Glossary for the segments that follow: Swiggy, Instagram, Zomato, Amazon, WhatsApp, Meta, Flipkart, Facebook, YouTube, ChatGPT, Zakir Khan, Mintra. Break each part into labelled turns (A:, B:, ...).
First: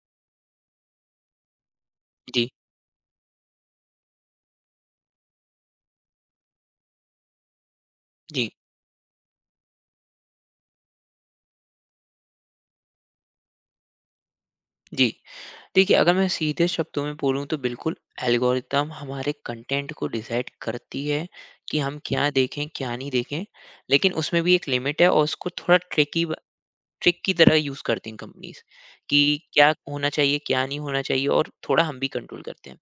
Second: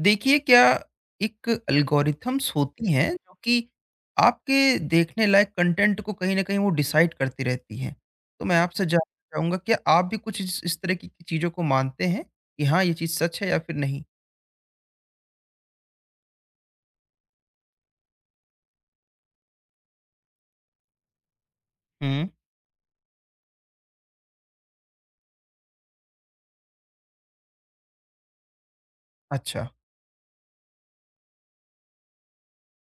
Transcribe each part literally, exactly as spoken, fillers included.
A: देखिए, क्या एक
B: जी।
A: एल्गोरिथम्स होती हैं जो कि आपके देखने लायक कंटेंट को कहीं न कहीं वो डिसाइड करती रहती हैं। तो
B: जी।
A: मैं आपसे जानना चाहूँगा क्या आप भी कुछ इस इस तरह की चीज़ों को मानते हैं कि हाँ, ये चीज़ सच है या फिर नहीं?
B: जी। देखिए, अगर मैं सीधे शब्दों में बोलूँ तो बिल्कुल एल्गोरिदम हमारे कंटेंट को डिसाइड करती है कि हम क्या
A: हुँ,
B: देखें, क्या नहीं देखें। लेकिन उसमें भी एक लिमिट है और उसको थोड़ा ट्रिकी ब ट्रिक की तरह यूज़ करती हैं कंपनीज़ कि
A: अच्छा।
B: क्या होना चाहिए, क्या नहीं होना चाहिए, और थोड़ा हम भी कंट्रोल करते हैं।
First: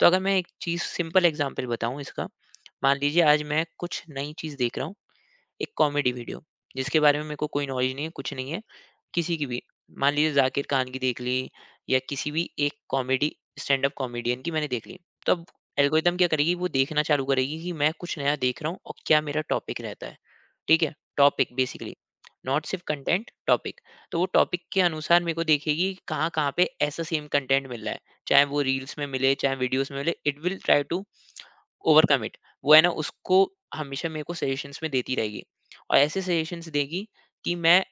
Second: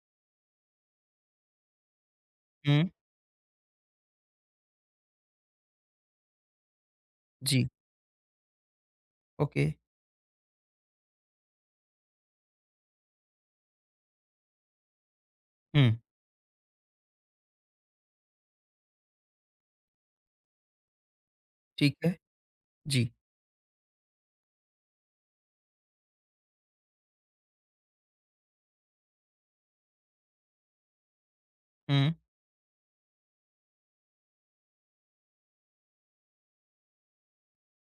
B: तो अगर मैं एक चीज़ सिंपल एग्ज़ाम्पल बताऊँ इसका,
A: हुँ,
B: मान लीजिए आज मैं कुछ नई चीज़ देख रहा हूँ, एक कॉमेडी वीडियो, जिसके बारे में मेरे को कोई
A: जी,
B: नॉलेज नहीं है, कुछ नहीं है। किसी की भी
A: ओके।
B: मान लीजिए जाकिर खान की देख ली या किसी भी एक कॉमेडी स्टैंड अप कॉमेडियन की मैंने देख ली, तो अब
A: हुँ,
B: एल्गोरिदम क्या करेगी वो देखना चालू करेगी कि मैं कुछ नया देख रहा हूँ और क्या मेरा टॉपिक रहता है। ठीक है, टॉपिक बेसिकली
A: ठीक है।
B: नॉट सिर्फ
A: जी,
B: कंटेंट टॉपिक। तो वो टॉपिक के अनुसार मेरे को देखेगी कि कहाँ कहाँ पे ऐसा सेम कंटेंट मिल रहा है, चाहे वो रील्स में मिले चाहे वीडियोस में मिले। It will try to
A: hmm,
B: overcome it. वो है ना उसको हमेशा मेरे को सजेशंस में देती रहेगी, और ऐसे सजेशंस देगी कि मैं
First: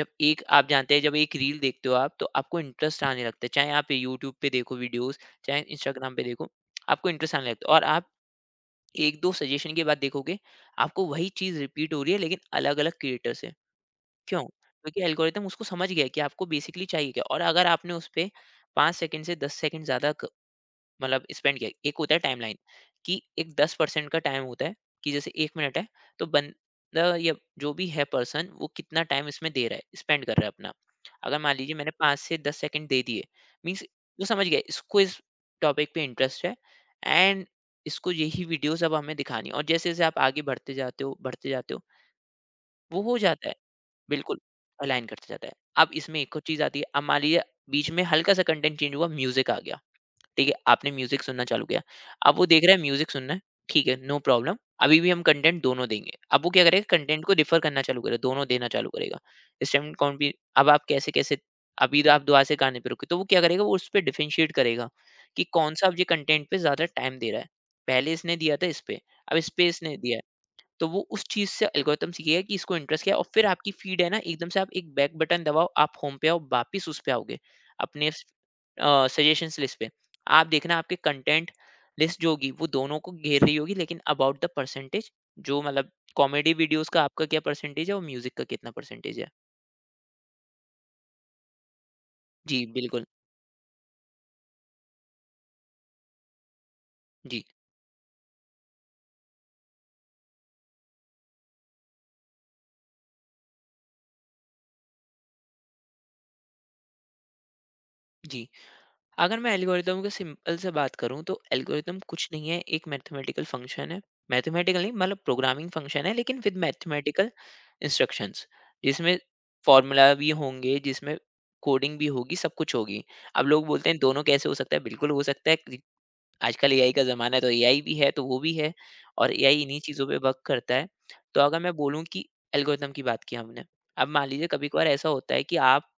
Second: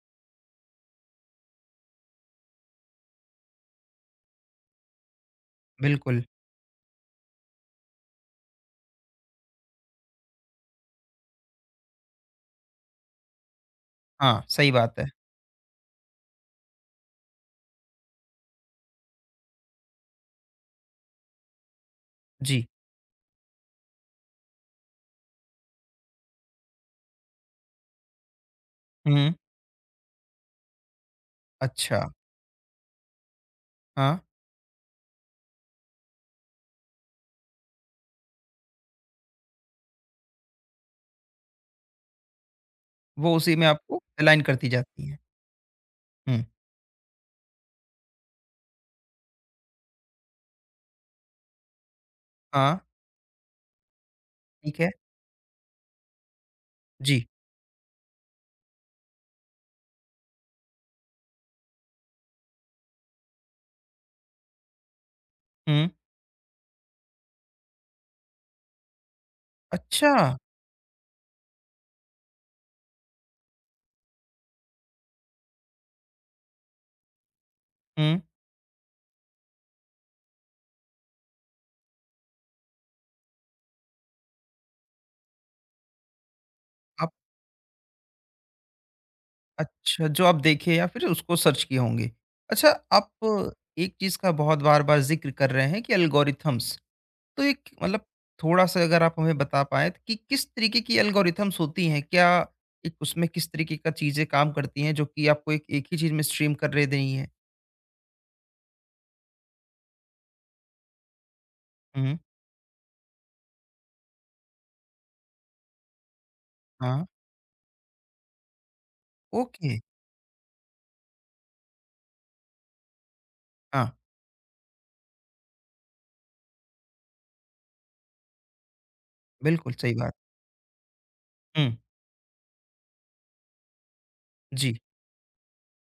B: जब एक आप जानते हैं जब एक रील देखते हो आप तो आपको इंटरेस्ट आने लगता है, चाहे आप यूट्यूब पे देखो वीडियोस चाहे इंस्टाग्राम पे
A: बिल्कुल।
B: देखो। आपको इंटरेस्ट आने लगता है और आप एक दो सजेशन के बाद देखोगे आपको वही चीज रिपीट हो रही है लेकिन अलग अलग क्रिएटर से। क्यों?
A: हाँ, सही बात
B: क्योंकि
A: है।
B: एल्गोरिथम उसको समझ गया है कि आपको बेसिकली चाहिए क्या। और अगर आपने उस पर पाँच सेकंड से दस सेकंड ज्यादा मतलब स्पेंड किया, एक होता है टाइमलाइन
A: जी,
B: कि एक दस परसेंट का टाइम होता है कि जैसे एक मिनट है, तो बंदा या जो भी है पर्सन वो कितना टाइम
A: हुँ,
B: इसमें दे रहा है, स्पेंड कर रहा है अपना। अगर मान लीजिए मैंने
A: अच्छा।
B: पाँच से दस सेकंड दे दिए, मीन्स
A: हाँ,
B: वो समझ गया इसको इस टॉपिक पे इंटरेस्ट है, एंड इसको यही वीडियोस अब हमें दिखानी है। और जैसे जैसे आप आगे बढ़ते जाते हो बढ़ते जाते हो वो हो
A: वो
B: जाता है,
A: उसी में आपको
B: बिल्कुल
A: अलाइन करती
B: अलाइन
A: जाती हैं।
B: करते जाता है। अब इसमें एक और
A: हुँ,
B: चीज़ आती है। अब मान लीजिए बीच में हल्का सा कंटेंट चेंज हुआ, म्यूजिक आ गया। ठीक है, आपने म्यूजिक सुनना चालू किया। अब वो देख रहा
A: हाँ,
B: है म्यूजिक सुनना है, ठीक है, नो प्रॉब्लम।
A: ठीक है।
B: अभी भी हम कंटेंट दोनों देंगे। अब वो क्या करेगा, कंटेंट
A: जी,
B: को रिफर करना चालू करेगा, दोनों देना चालू करेगा। इस टाइम कौन भी, अब आप कैसे कैसे, अभी तो आप दुआ से गाने पे रुके तो वो क्या करेगा, वो उस पर डिफरेंशिएट करेगा कि कौन सा
A: हुँ,
B: अब ये कंटेंट पे ज्यादा टाइम दे रहा है। पहले इसने दिया था इस पे, अब इस पे इसने
A: अच्छा।
B: दिया है। तो वो उस चीज़ से एल्गोरिथम सीखेगा कि इसको इंटरेस्ट क्या है। और फिर आपकी फ़ीड है ना, एकदम से आप एक बैक बटन दबाओ, आप होम पे आओ, वापिस उस पे आओगे, अपने
A: हुँ।
B: स अ, सजेशंस लिस्ट पे। आप देखना आपके कंटेंट लिस्ट जो होगी वो दोनों को घेर रही होगी, लेकिन अबाउट द परसेंटेज, जो मतलब कॉमेडी वीडियोज़ का
A: आप
B: आपका क्या परसेंटेज है और म्यूज़िक का कितना परसेंटेज है।
A: अच्छा, जो आप देखे या फिर उसको सर्च किए होंगे।
B: जी,
A: अच्छा,
B: बिल्कुल।
A: आप एक चीज़ का बहुत बार-बार ज़िक्र कर रहे हैं कि एल्गोरिथम्स।
B: जी।
A: तो एक मतलब थोड़ा-सा अगर आप हमें बता पाएँ कि किस तरीके की एल्गोरिथम्स होती हैं? क्या एक उसमें किस तरीके का चीज़ें काम करती हैं जो कि आपको एक एक ही चीज़ में स्ट्रीम कर दे रही हैं?
B: जी। अगर मैं एल्गोरिदम को सिंपल से बात करूं तो एल्गोरिदम
A: हुँ,
B: कुछ नहीं है, एक मैथमेटिकल फंक्शन है। मैथमेटिकल नहीं मतलब प्रोग्रामिंग फंक्शन है, लेकिन विद
A: हाँ,
B: मैथमेटिकल इंस्ट्रक्शंस, जिसमें
A: ओके,
B: फॉर्मूला भी होंगे, जिसमें कोडिंग भी होगी, सब कुछ होगी। अब लोग बोलते
A: हाँ,
B: हैं दोनों कैसे हो सकता है, बिल्कुल हो सकता है कि आजकल एआई का ज़माना है तो एआई भी है, तो वो भी है। और एआई
A: बिल्कुल
B: इन्हीं
A: सही
B: चीज़ों
A: बात।
B: पे वर्क करता है। तो अगर
A: हुँ,
B: मैं बोलूँ कि एल्गोरिदम की बात की हमने, अब मान लीजिए कभी
A: जी,
B: कभार ऐसा होता है कि आप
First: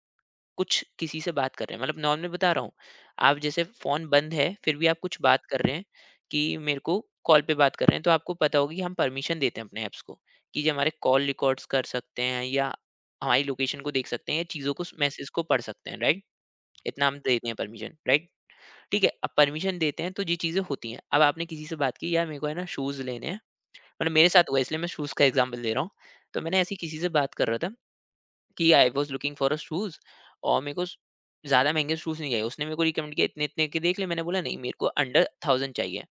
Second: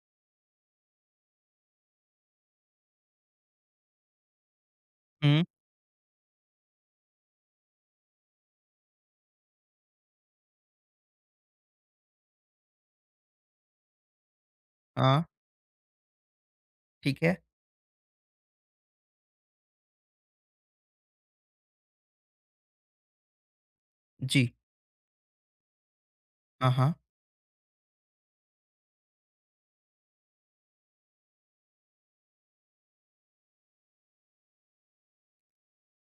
B: कुछ किसी से बात कर रहे हैं, मतलब नॉर्मल बता रहा हूँ, आप जैसे फोन बंद है फिर भी आप कुछ
A: हुँ,
B: बात कर रहे हैं कि मेरे को कॉल पे बात कर रहे हैं, तो आपको पता होगा कि हम परमिशन देते हैं अपने ऐप्स को कि जो हमारे कॉल रिकॉर्ड्स कर सकते हैं या हमारी लोकेशन को देख सकते हैं या चीज़ों को
A: हाँ,
B: मैसेज को पढ़ सकते हैं, राइट? इतना हम
A: ठीक है,
B: देते हैं परमिशन, राइट? ठीक है, अब परमिशन देते हैं तो ये चीज़ें होती हैं। अब आपने किसी से बात की, यार मेरे को है ना शूज़ लेने हैं। मतलब मेरे साथ
A: जी,
B: हुआ है इसलिए मैं शूज़ का एग्जाम्पल दे रहा हूँ। तो मैंने
A: हाँ,
B: ऐसी
A: हाँ,
B: किसी से बात कर रहा था कि I was looking for a shoes, और मेरे को स ज़्यादा महँगे शूज़ नहीं चाहिए। उसने मेरे को रिकमेंड किया इतने-इतने के देख ले। मैंने बोला नहीं, मेरे को अंडर थाउज़ेंड चाहिए।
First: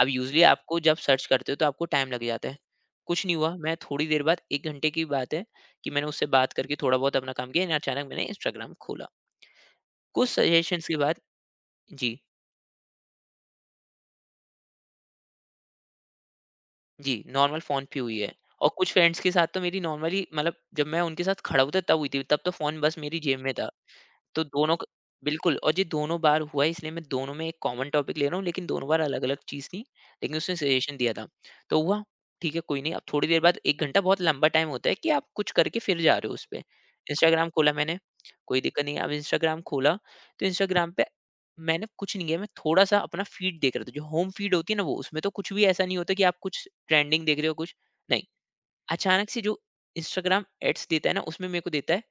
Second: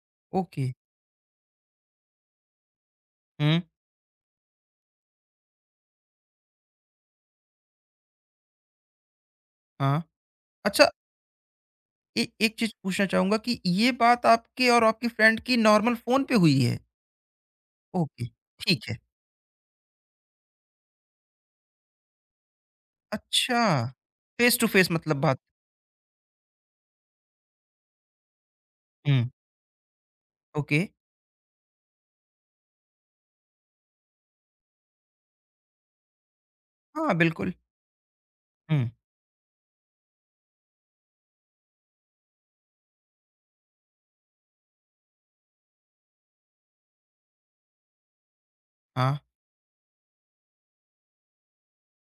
B: अब यूज़ुअली
A: ओके,
B: आपको जब सर्च करते हो तो आपको टाइम लग जाता है। कुछ नहीं हुआ,
A: हुँ,
B: मैं थोड़ी देर बाद, एक घंटे की बात है कि मैंने उससे बात करके थोड़ा बहुत अपना काम किया, एंड अचानक मैंने इंस्टाग्राम खोला।
A: हाँ।
B: कुछ सजेशंस
A: अच्छा
B: के बाद। जी।
A: ए एक चीज़ पूछना चाहूँगा कि ये बात आपके और आपकी फ्रेंड की नॉर्मल फ़ोन पे हुई है?
B: जी, नॉर्मल फ़ोन पे हुई
A: ओके,
B: है। और
A: ठीक
B: कुछ
A: है।
B: फ्रेंड्स के साथ तो मेरी नॉर्मली मतलब जब मैं उनके साथ खड़ा हुआ था तब हुई थी, तब तो फ़ोन बस मेरी जेब में
A: अच्छा,
B: था। तो
A: फ़ेस टू
B: दोनों क
A: फ़ेस मतलब बात
B: बिल्कुल। और ये दोनों बार हुआ है, इसलिए मैं दोनों में एक कॉमन टॉपिक ले रहा हूँ, लेकिन दोनों बार
A: हुँ,
B: अलग-अलग चीज़ थी, लेकिन उसने
A: ओके।
B: सजेशन दिया था। तो हुआ, ठीक है कोई नहीं, अब थोड़ी देर बाद एक घंटा बहुत लंबा टाइम होता है कि आप कुछ करके फिर जा रहे हो उस पे।
A: हाँ,
B: इंस्टाग्राम
A: बिल्कुल।
B: खोला मैंने, कोई दिक्कत
A: हुँ,
B: नहीं है, अब इंस्टाग्राम खोला, तो इंस्टाग्राम पे मैंने कुछ नहीं किया, मैं थोड़ा-सा अपना फीड देख रहा था, जो होम फीड होती है ना वो, उसमें तो कुछ भी ऐसा नहीं होता कि आप कुछ ट्रेंडिंग देख रहे हो कुछ, नहीं।
A: हाँ,
B: अचानक से जो इंस्टाग्राम एड्स देता है ना, उसमें मेरे को देता है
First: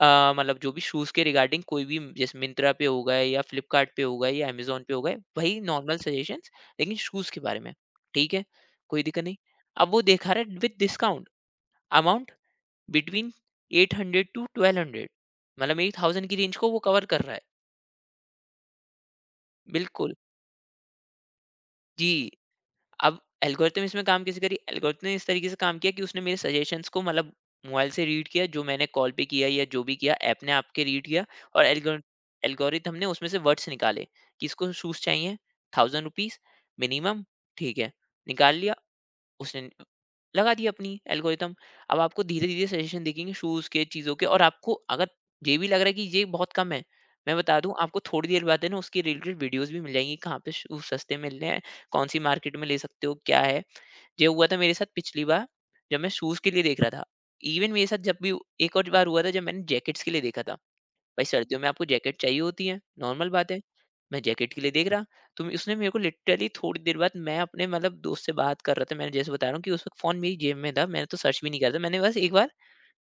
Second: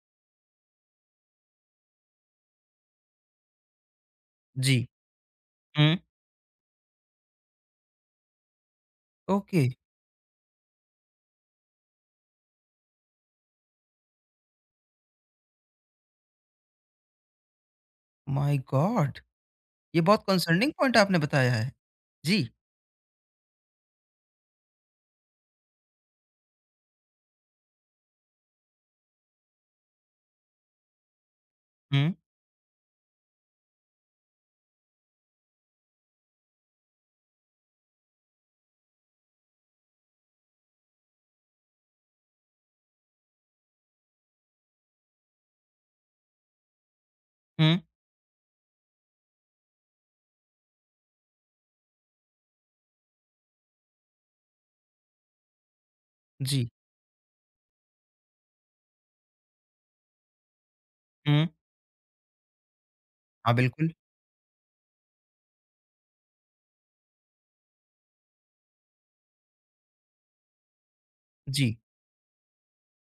B: अ, मतलब जो भी शूज़ के रिगार्डिंग कोई भी म- जैसे मिंत्रा पे हो गए या फ्लिपकार्ट पे हो गए या अमेज़न
A: जी।
B: पे हो गए, वही नॉर्मल
A: हुँ,
B: सजेशंस, लेकिन शूज़ के बारे में। ठीक है, कोई दिक्कत नहीं।
A: ओके।
B: अब वो दिखा रहा है with discount amount between eight hundred to twelve hundred, मतलब एट थाउज़ेंड की रेंज को वो कवर कर रहा है।
A: My god! ये
B: बिल्कुल।
A: बहुत कंसर्निंग पॉइंट आपने बताया है।
B: जी।
A: जी।
B: अब एल्गोरिथम इसमें काम कैसे करी, एल्गोरिथम ने इस तरीके से काम किया कि उसने मेरे सजेशंस को मतलब मोबाइल से रीड किया, जो मैंने कॉल पे किया या जो भी किया ऐप ने आपके रीड किया, और
A: हुँ,
B: एल्गोरिथम ने उसमें से वर्ड्स निकाले कि इसको शूज चाहिए, थाउजेंड रुपीज मिनिमम, ठीक है, निकाल लिया उसने, लगा दी अपनी एल्गोरिदम। अब आपको धीरे धीरे सजेशन देखेंगे शूज के चीजों के। और आपको अगर ये भी लग रहा है कि ये बहुत कम है, मैं बता दूं
A: हुँ,
B: आपको, थोड़ी देर बाद है ना उसकी रिलेटेड वीडियोस भी मिल जाएंगी कहाँ पे शूज सस्ते मिल रहे हैं, कौन सी मार्केट में ले सकते हो क्या है। ये हुआ था मेरे साथ पिछली बार जब मैं शूज के लिए
A: जी।
B: देख रहा था। इवन मेरे साथ जब भी एक और बार हुआ था जब मैंने जैकेट्स के लिए देखा था। भाई
A: हुँ,
B: सर्दियों में आपको जैकेट चाहिए होती है, नॉर्मल बात
A: हाँ,
B: है।
A: बिल्कुल।
B: मैं जैकेट के लिए देख रहा, तो उसने मेरे को लिटरली थोड़ी देर बाद, मैं अपने मतलब दोस्त से बात कर रहा था, मैंने जैसे बता रहा हूँ कि उस वक़्त फ़ोन मेरी जेब में था, मैंने तो सर्च भी नहीं करा
A: जी।
B: था। मैंने बस एक बार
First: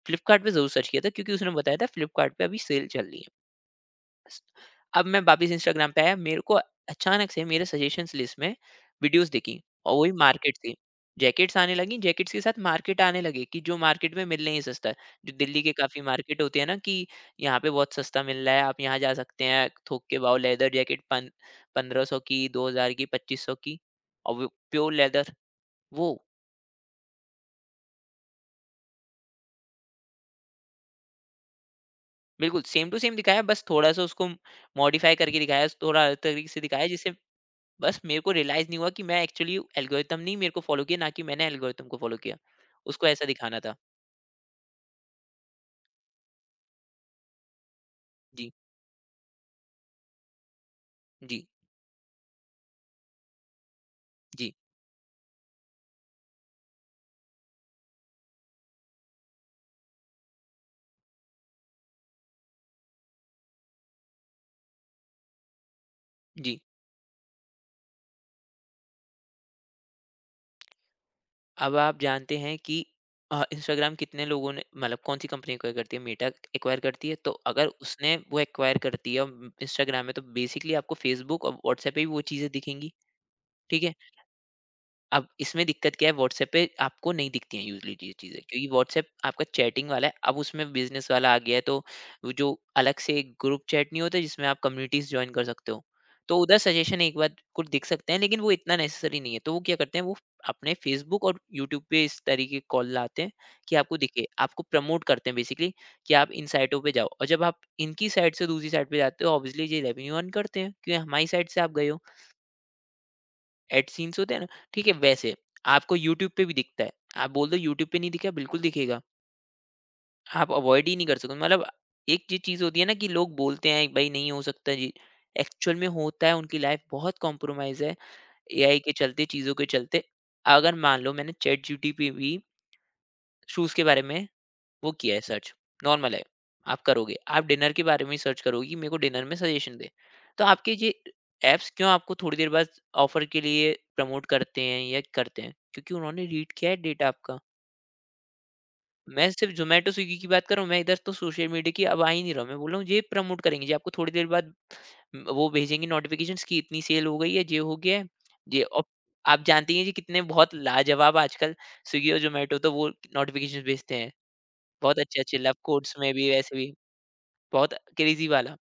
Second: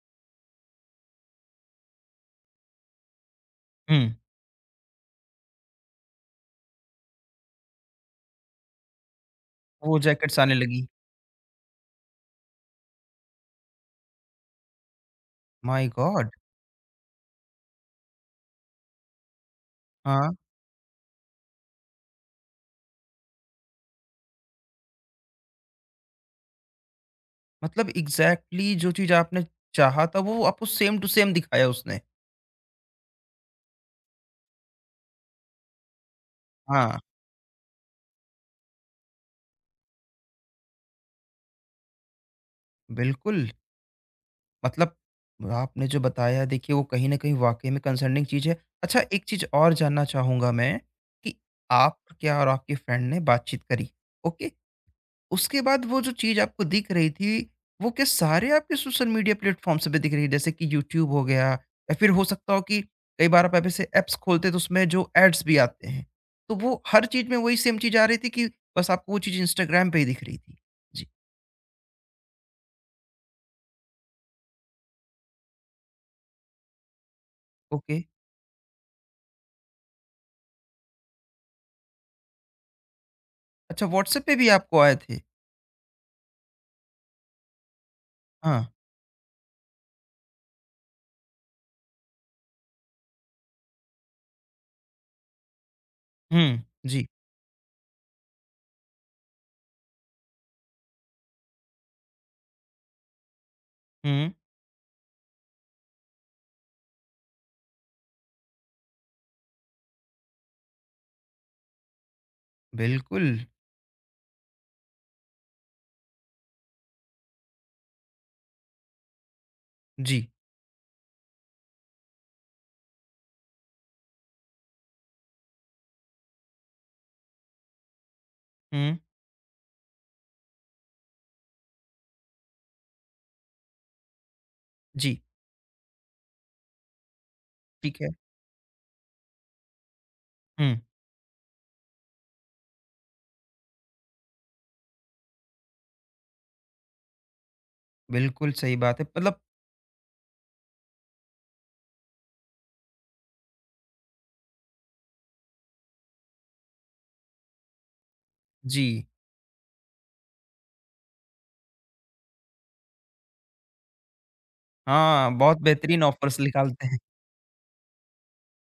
B: फ्लिपकार्ट पे ज़रूर सर्च किया था क्योंकि उसने बताया था फ्लिपकार्ट पे अभी सेल चल रही है।
A: हुँ,
B: स- अब मैं वापिस इंस्टाग्राम पे आया, मेरे को अचानक से मेरे सजेशंस लिस्ट में वीडियोस दिखी, और
A: वो
B: वही
A: जैकेट्स आने
B: मार्केट थी।
A: लगी।
B: जैकेट्स आने लगी, जैकेट्स के साथ मार्केट आने लगे कि जो मार्केट में मिलने ही सस्ता है, जो दिल्ली के
A: माय
B: काफी
A: गॉड!
B: मार्केट होती है ना कि यहाँ पे बहुत सस्ता मिल रहा है, आप यहाँ जा सकते हैं थोक के
A: हाँ,
B: भाव लेदर जैकेट पन, पंद्रह सौ की, दो हजार की, पच्चीस सौ की, और वो प्योर लेदर। वो
A: मतलब एग्ज़ैक्टली जो चीज़ आपने चाहा था, वो आपको सेम टू सेम दिखाया उसने।
B: बिल्कुल सेम टू सेम दिखाया, बस थोड़ा सा उसको मॉडिफाई करके दिखाया, थोड़ा अलग तरीके से दिखाया,
A: हाँ।
B: जिससे बस मेरे को रियलाइज़ नहीं हुआ कि मैं एक्चुअली एल्गोरिथम नहीं मेरे को फ़ॉलो किया, ना कि मैंने एल्गोरिथम को फ़ॉलो किया। उसको ऐसा
A: बिल्कुल,
B: दिखाना था।
A: मतलब आपने जो बताया देखिए वो कहीं न कहीं वाक़ई में कंसर्निंग चीज़
B: जी।
A: है। अच्छा एक चीज़ और जानना चाहूँगा मैं कि
B: जी।
A: आप क्या और आपके फ्रेंड ने बातचीत करी, ओके?
B: जी।
A: उसके बाद वो जो चीज़ आपको दिख रही थी, वो क्या सारे आपके सोशल मीडिया प्लेटफ़ॉर्म्स पे दिख रही है? जैसे कि यूट्यूब हो गया या फिर हो सकता हो कि कई बार आप ऐसे ऐप्स खोलते हैं तो उसमें जो एड्स भी आते हैं, तो
B: जी।
A: वो हर चीज़ में वही सेम चीज़ आ रही थी कि बस आपको वो चीज़ इंस्टाग्राम पे ही दिख रही थी? जी,
B: अब आप जानते हैं कि अ, इंस्टाग्राम कितने लोगों ने मतलब कौन-सी कंपनी एक्वायर करती है? मेटा एक्वायर करती है, तो अगर
A: ओके।
B: उसने वो एक्वायर करती है इंस्टाग्राम में, तो बेसिकली आपको फ़ेसबुक और व्हाट्सएप पे भी वो चीज़ें दिखेंगी, ठीक
A: अच्छा
B: है?
A: व्हाट्सऐप पे भी आपको आए थे?
B: अब इसमें दिक्कत क्या है, व्हाट्सएप पे आपको नहीं दिखती हैं यूजली ये चीज़ें, क्योंकि
A: हाँ।
B: व्हाट्सएप आपका चैटिंग वाला है। अब उसमें बिजनेस वाला आ गया है, तो वो जो अलग से एक ग्रुप चैट नहीं होता जिसमें आप कम्युनिटीज ज्वाइन कर सकते हो, तो उधर
A: हुँ,
B: सजेशन
A: जी।
B: एक बार कुछ दिख सकते हैं, लेकिन वो इतना नेसेसरी नहीं है। तो वो क्या करते हैं, वो अपने फेसबुक और यूट्यूब पे इस तरीके के कॉल लाते हैं कि आपको दिखे,
A: हुँ,
B: आपको प्रमोट करते हैं बेसिकली कि आप इन साइटों पे जाओ। और जब आप इनकी साइड से दूसरी साइड पे जाते हो, ऑब्वियसली ये रेवेन्यू अर्न करते हैं, क्योंकि हमारी साइड से आप गए हो।
A: बिल्कुल।
B: एड सीन्स होते हैं ना। ठीक है, वैसे आपको यूट्यूब पे भी दिखता है। आप बोल दो यूट्यूब पे नहीं दिखा, बिल्कुल दिखेगा।
A: जी।
B: आप अवॉइड ही नहीं कर सकते मतलब। एक ये चीज होती है ना कि लोग बोलते हैं भाई नहीं हो सकता जी, एक्चुअल में होता है। उनकी लाइफ बहुत कॉम्प्रोमाइज है एआई के
A: हुँ,
B: चलते, चीजों के चलते। अगर मान लो मैंने चैट जीटी पे भी शूज के बारे में वो किया है
A: जी,
B: सर्च, नॉर्मल है। आप करोगे, आप डिनर के
A: ठीक
B: बारे
A: है।
B: में ही सर्च करोगे कि मेरे को डिनर में सजेशन दें। तो आपके
A: हुँ,
B: ये ऐप्स क्यों आपको थोड़ी देर बाद ऑफर के लिए प्रमोट करते हैं या करते हैं? क्योंकि उन्होंने रीड किया है डेटा आपका।
A: बिल्कुल सही बात है।
B: मैं
A: मतलब
B: सिर्फ ज़ोमैटो, स्विगी की बात कर रहा हूँ, मैं इधर तो सोशल मीडिया की अब आ ही नहीं रहा हूँ। मैं बोल रहा हूँ ये प्रमोट करेंगे, ये आपको थोड़ी देर बाद उम, वो भेजेंगे नोटिफ़िकेशंस कि इतनी सेल हो गई है, ये हो गया है, ये और
A: जी,
B: आप जानती हैं ये कितने बहुत लाजवाब आजकल स्विगी और ज़ोमैटो तो वो नोटिफ़िकेशंस भेजते हैं। बहुत
A: हाँ,
B: अच्छे-अच्छे लव
A: बहुत
B: कोट्स
A: बेहतरीन
B: में भी
A: ऑफ़र्स
B: वैसे भी
A: निकालते हैं।
B: बहुत क्रेज़ी वाला।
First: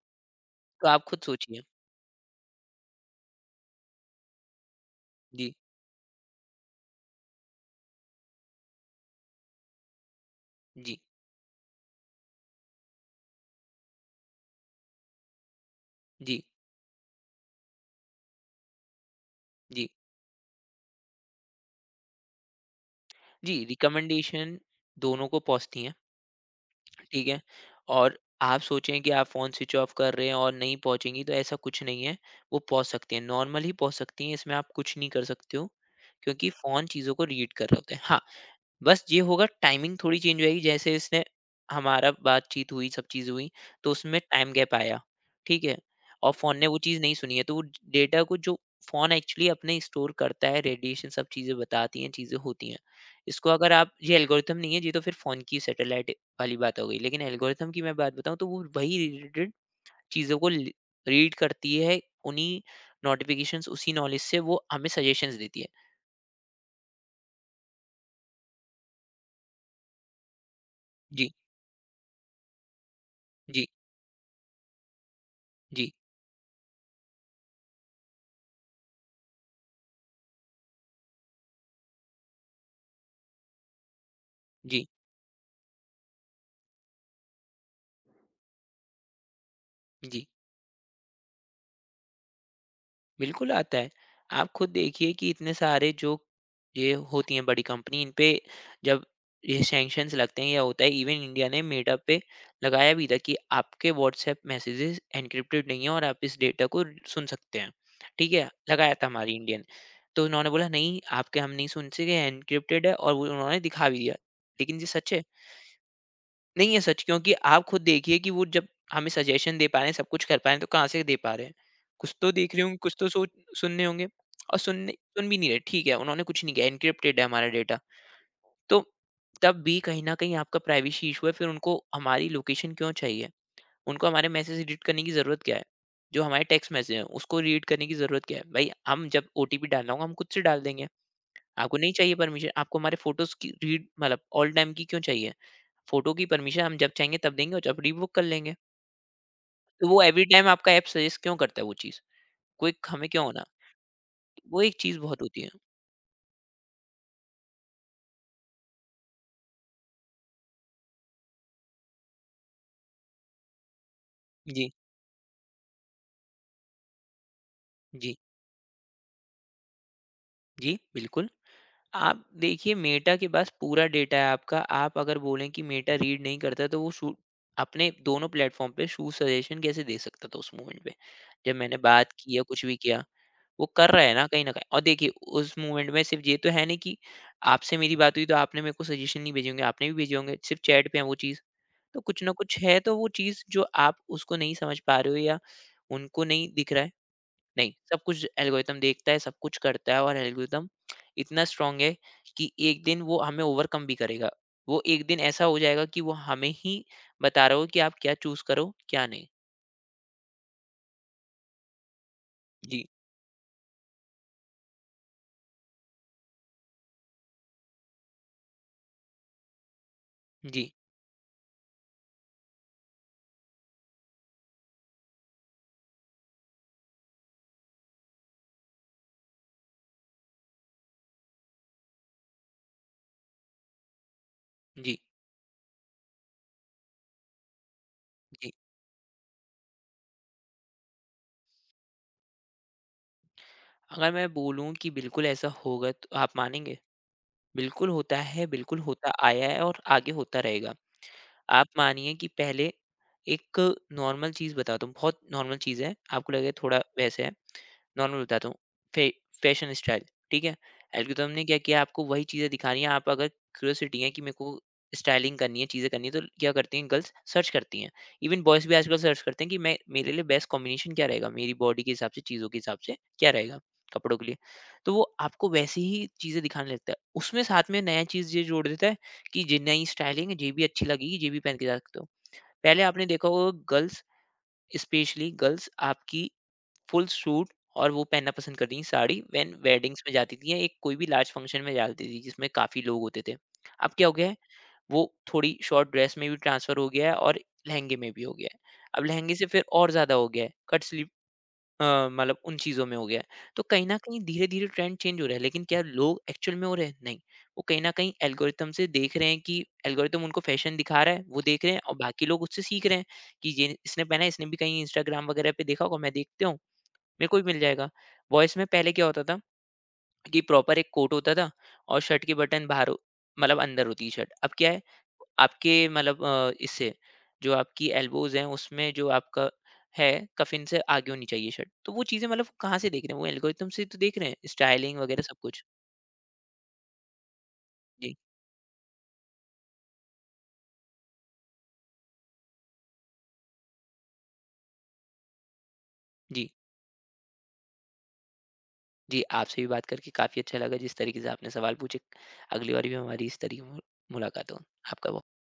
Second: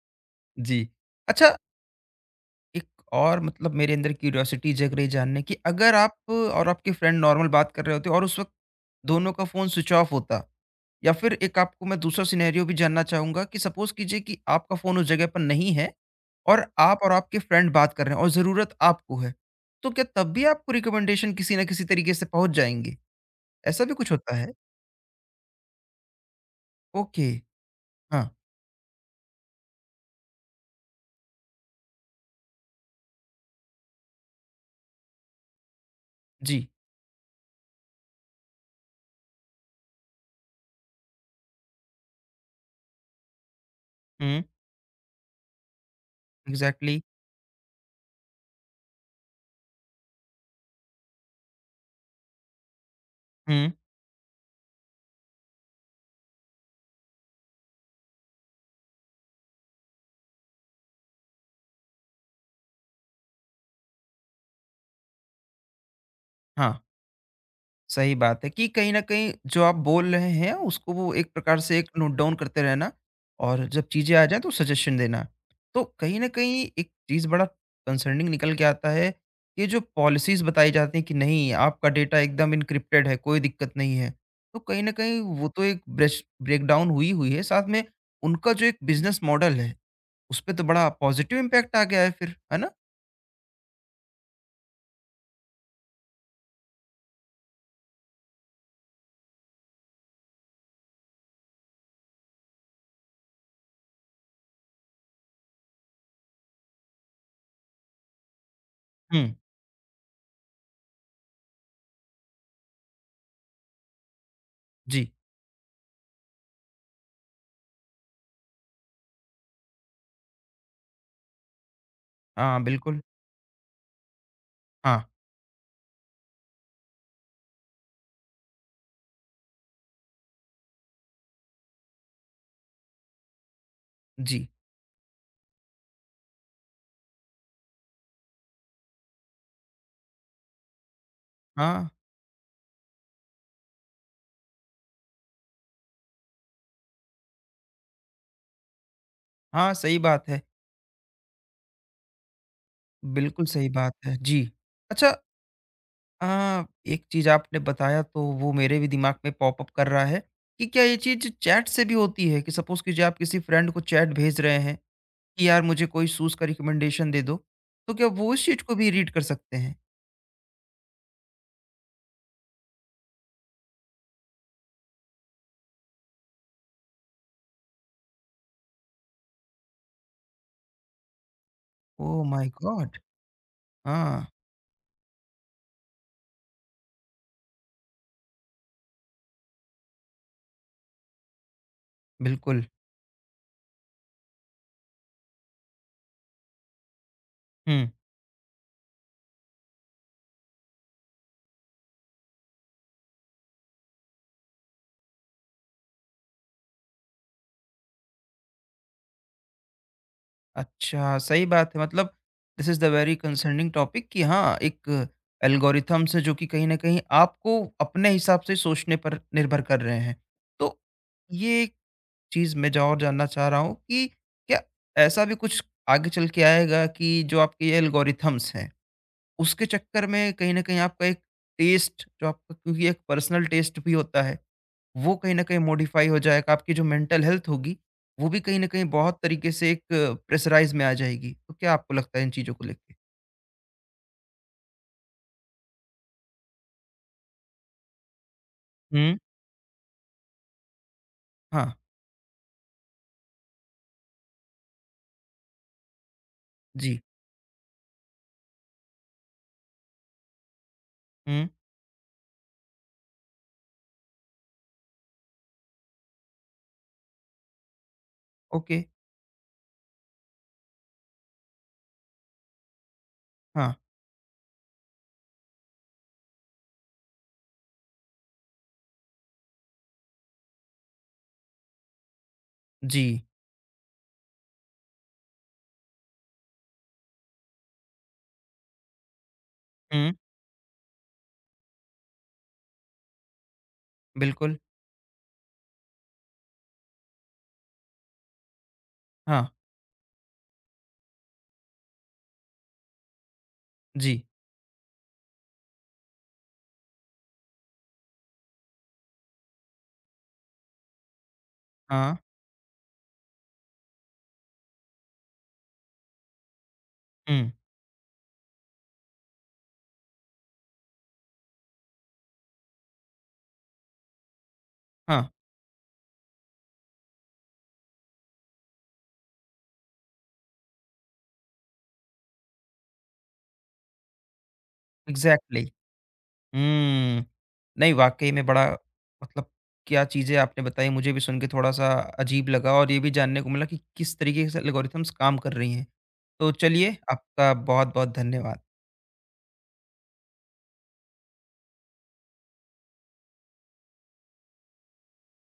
A: जी।
B: तो आप खुद
A: अच्छा,
B: सोचिए।
A: एक और मतलब मेरे अंदर क्यूरियोसिटी जग रही जानने
B: जी,
A: की, अगर आप और आपके फ्रेंड नॉर्मल बात कर रहे होते और उस वक़्त दोनों का फ़ोन स्विच ऑफ होता
B: जी,
A: या फिर एक आपको मैं दूसरा सिनेरियो भी जानना चाहूँगा कि सपोज़ कीजिए कि आपका फ़ोन उस जगह पर नहीं है
B: जी,
A: और आप और आपके फ्रेंड बात कर रहे हैं और ज़रूरत आपको है।
B: जी।
A: तो क्या तब भी आपको रिकमेंडेशन किसी न किसी तरीके से पहुँच जाएँगे?
B: जी,
A: ऐसा भी कुछ होता है?
B: रिकमेंडेशन दोनों को पहुँचती हैं, ठीक
A: ओके।
B: है? और
A: हाँ।
B: आप सोचें कि आप फ़ोन स्विच ऑफ कर रहे हैं और नहीं पहुँचेंगी, तो ऐसा कुछ नहीं है। वो पहुँच सकती हैं, नॉर्मल ही पहुँच सकती हैं, इसमें आप कुछ नहीं कर सकते हो, क्योंकि
A: जी।
B: फ़ोन चीज़ों को रीड कर रहा होता है। हाँ, बस ये होगा टाइमिंग थोड़ी चेंज होएगी। जैसे इसने हमारा बातचीत हुई, सब चीज़ हुई, तो उसमें
A: हुँ।
B: टाइम गैप आया, ठीक है? और फ़ोन ने वो
A: एग्ज़ैक्टली।
B: चीज़ नहीं सुनी है, तो वो डेटा को जो फ़ोन एक्चुअली अपने स्टोर करता है, रेडिएशन सब चीज़ें बताती हैं, चीज़ें होती हैं। इसको अगर
A: हुँ।
B: आप ये एल्गोरिथम नहीं है, ये तो फिर फ़ोन की सैटेलाइट वाली बात हो गई। लेकिन एल्गोरिथम की मैं बात बताऊँ तो वो वही रिलेटेड चीज़ों को ल रीड करती है, उन्हीं नोटिफ़िकेशंस, उसी नॉलेज से वो हमें सजेशंस देती है।
A: हाँ। सही बात है कि कहीं न कहीं जो आप बोल रहे हैं उसको वो
B: जी,
A: एक प्रकार से एक नोट डाउन करते रहना और
B: जी,
A: जब चीज़ें आ जाएँ तो सजेशन देना। तो
B: जी,
A: कहीं न कहीं एक चीज़ बड़ा कंसर्निंग निकल के आता है, ये जो पॉलिसीज़ बताई जाती हैं कि नहीं आपका डेटा एकदम एन्क्रिप्टेड है, कोई दिक्कत नहीं है। तो कहीं
B: जी,
A: न कहीं वो तो एक ब्रेश ब्रेकडाउन हुई हुई है, साथ में उनका जो एक बिज़नेस मॉडल है,
B: जी।
A: उसपे तो बड़ा पॉजिटिव इम्पैक्ट आ गया है फिर, है ना?
B: बिल्कुल आता है। आप खुद देखिए कि इतने सारे जो ये होती हैं बड़ी कंपनी, इन पे जब ये सैंक्शंस लगते हैं या होता है, इवन इंडिया ने मेटा पे लगाया भी था कि आपके व्हाट्सएप मैसेजेस एन्क्रिप्टेड नहीं है और आप इस डेटा को सुन सकते हैं। ठीक है? लगाया था
A: हुँ,
B: हमारी इंडिया ने। तो उन्होंने बोला नहीं आपके, हम नहीं सुन सके, एन्क्रिप्टेड है, और वो उन्होंने दिखा भी दिया। लेकिन ये
A: जी।
B: सच है? नहीं, ये सच, क्योंकि आप खुद देखिए कि वो जब हमें सजेशन दे पा रहे हैं, सब कुछ कर पा रहे हैं, तो कहाँ से दे पा रहे हैं? कुछ तो देख रहे
A: हाँ,
B: होंगे, कुछ
A: बिल्कुल।
B: तो सोच सुन रहे होंगे। और सुनने
A: हाँ,
B: सुन भी नहीं रहे, ठीक है, उन्होंने कुछ नहीं किया, एन्क्रिप्टेड है हमारा डेटा। तो तब भी कहीं न कहीं आपका प्राइवेसी इश्यू है, फिर उनको हमारी लोकेशन क्यों चाहिए? उनको हमारे
A: जी।
B: मैसेज रीड करने की ज़रूरत क्या है? जो हमारे टेक्स्ट मैसेज हैं, उसको रीड करने की ज़रूरत क्या है? भई, हम जब ओटीपी डालना होगा, हम खुद से डाल देंगे। आपको
A: हाँ,
B: नहीं चाहिए परमिशन। आपको हमारे फ़ोटोज़ की रीड मतलब ऑल टाइम की क्यों चाहिए? फ़ोटो की परमिशन हम जब चाहेंगे तब देंगे और जब रीबुक कर लेंगे।
A: हाँ,
B: तो
A: सही
B: वो एवरी
A: बात है।
B: टाइम आपका ऐप सजेस्ट क्यों करता है वो चीज़? क्विक हमें क्यों होना?
A: बिल्कुल सही बात है। जी।
B: वो एक चीज़
A: अच्छा
B: बहुत होती है।
A: अ, एक चीज़ आपने बताया तो वो मेरे भी दिमाग में पॉपअप कर रहा है कि क्या ये चीज़ चैट से भी होती है कि सपोज़ कीजिए आप किसी फ्रेंड को चैट भेज रहे
B: जी,
A: हैं कि यार मुझे कोई शूज़ का रिकमेंडेशन दे दो, तो क्या
B: जी,
A: वो उस चीज़ को भी रीड कर सकते हैं?
B: जी, बिल्कुल। आप देखिए मेटा के पास पूरा डेटा है आपका। आप अगर बोलें कि मेटा रीड नहीं करता, तो वो शू अपने दोनों प्लेटफ़ॉर्म पे शूज़ सजेशन कैसे दे सकता था उस मोमेंट पे? जब मैंने बात
A: ओह
B: की या
A: माय
B: कुछ भी
A: गॉड!
B: किया, वो कर रहा है ना
A: हाँ,
B: कहीं न कहीं। और देखिए, उस मोमेंट में सिर्फ़ ये तो है नहीं कि आपसे मेरी बात हुई तो आपने मेरे को सजेशन नहीं भेजे होंगे, आपने भी भेजे होंगे। सिर्फ़ चैट पे है वो चीज़? तो कुछ ना कुछ
A: बिल्कुल।
B: है, तो वो चीज़ जो आप उसको नहीं समझ पा रहे हो या उनको नहीं दिख रहा है, नहीं,
A: हुँ।
B: सब कुछ एल्गोरिथम देखता है, सब कुछ करता है। और एल्गोरिथम इतना स्ट्रॉन्ग है कि एक दिन वो हमें ओवरकम भी करेगा। वो एक दिन ऐसा हो जाएगा कि वो हमें ही बता रहा हो कि आप क्या चूज़ करो, क्या नहीं।
A: अच्छा, सही बात है मतलब दिस इज़
B: जी,
A: द वेरी कंसर्निंग टॉपिक कि हाँ, एक एल्गोरिथम्स हैं जो कि कहीं न कहीं आपको अपने हिसाब से सोचने पर निर्भर कर रहे हैं।
B: जी,
A: तो ये एक चीज़ मैं जा और जानना चाह रहा हूँ कि क्या ऐसा भी कुछ आगे चल के आएगा कि जो आपके ये एल्गोरिथम्स हैं, उसके चक्कर में कहीं न कहीं आपका एक टेस्ट जो आपका क्योंकि एक पर्सनल टेस्ट भी होता है,
B: जी,
A: वो कहीं न कहीं मॉडिफ़ाई हो जाएगा, आपकी जो मेंटल हेल्थ होगी, वो भी
B: जी।
A: कहीं न कहीं बहुत तरीके से एक प्रेशराइज़ में आ जाएगी। तो क्या आपको लगता है इन चीज़ों को लेके?
B: अगर मैं बोलूँ कि बिल्कुल ऐसा होगा, तो आप मानेंगे? बिल्कुल होता है, बिल्कुल होता
A: हुँ।
B: आया है और आगे होता रहेगा। आप
A: हाँ,
B: मानिए कि पहले एक नॉर्मल चीज़ बताता हूँ, बहुत नॉर्मल चीज़ है, आपको लगेगा थोड़ा
A: जी।
B: वैसे है। नॉर्मल बताता हूँ, फे फैशन स्टाइल, ठीक है? एल्गोरिथम ने
A: हुँ।
B: क्या किया, आपको वही चीज़ें दिखानी है। आप अगर क्यूरियोसिटी है कि मेरे को स्टाइलिंग करनी है, चीज़ें करनी है, तो क्या करती हैं, गर्ल्स सर्च करती हैं। इवन बॉयज़ भी
A: ओके,
B: आजकल सर्च करते हैं कि मैं मेरे लिए बेस्ट कॉम्बिनेशन क्या रहेगा, मेरी बॉडी के हिसाब से, चीज़ों के हिसाब से क्या रहेगा
A: हाँ,
B: कपड़ों के लिए। तो वो आपको वैसी ही चीज़ें दिखाने लगता है। उसमें साथ में नया चीज़ ये जोड़ देता है कि जी नई स्टाइलिंग है, ये भी अच्छी लगेगी, ये भी पहन के जा सकते हो। पहले आपने
A: जी।
B: देखा होगा गर्ल्स, स्पेशली गर्ल्स आपकी फुल सूट और वो पहनना पसंद करती थी, साड़ी व्हेन वेडिंग्स में
A: हुँ,
B: जाती थी या एक कोई भी लार्ज फंक्शन में जाती थी जिसमें काफ़ी लोग होते थे। अब क्या हो गया है,
A: बिल्कुल,
B: वो थोड़ी शॉर्ट ड्रेस में भी ट्रांसफ़र हो गया है और लहंगे में भी हो गया है। अब लहंगे से
A: हाँ,
B: फिर और ज़्यादा हो गया है, कट स्लीव, अ, मतलब उन चीज़ों में हो गया है। तो कहीं न कहीं
A: जी,
B: धीरे-धीरे ट्रेंड चेंज हो रहा है, लेकिन क्या लोग एक्चुअल में हो रहे हैं? नहीं। वो कहीं न कहीं एल्गोरिथम से देख रहे हैं कि एल्गोरिथम उनको फ़ैशन दिखा रहा है, वो देख रहे हैं और
A: हाँ,
B: बाकी लोग उससे सीख रहे हैं कि ये इसने पहना है, इसने भी कहीं इंस्टाग्राम वगैरह पे देखा होगा, मैं देखता हूँ, मेरे को भी
A: हुँ,
B: मिल जाएगा। वॉइस में पहले क्या होता था कि प्रॉपर एक कोट होता था और शर्ट की बटन बाहर हो- मतलब अंदर होती शर्ट, अब क्या है
A: हाँ,
B: आपके मतलब अ, इससे जो आपकी एल्बोज हैं उसमें जो आपका है कफिन से आगे होनी चाहिए शर्ट। तो वो चीजें मतलब कहाँ से देख रहे हैं? वो एल्गोरिथम से तो देख रहे हैं स्टाइलिंग वगैरह सब
A: इग्ज़ैक्टली।
B: कुछ।
A: हुँ, नहीं
B: जी,
A: वाक़ई में बड़ा मतलब क्या चीज़ें आपने बताई मुझे भी सुन के थोड़ा-सा अजीब लगा और ये भी जानने को मिला कि किस तरीके से एल्गोरिथम्स काम कर रही हैं।
B: जी,
A: तो चलिए आपका बहुत-बहुत धन्यवाद।
B: जी। आपसे भी बात करके काफी अच्छा लगा, जिस तरीके से आपने सवाल पूछे। अगली बार भी हमारी इस तरीके मु- मुलाकात हो। आपका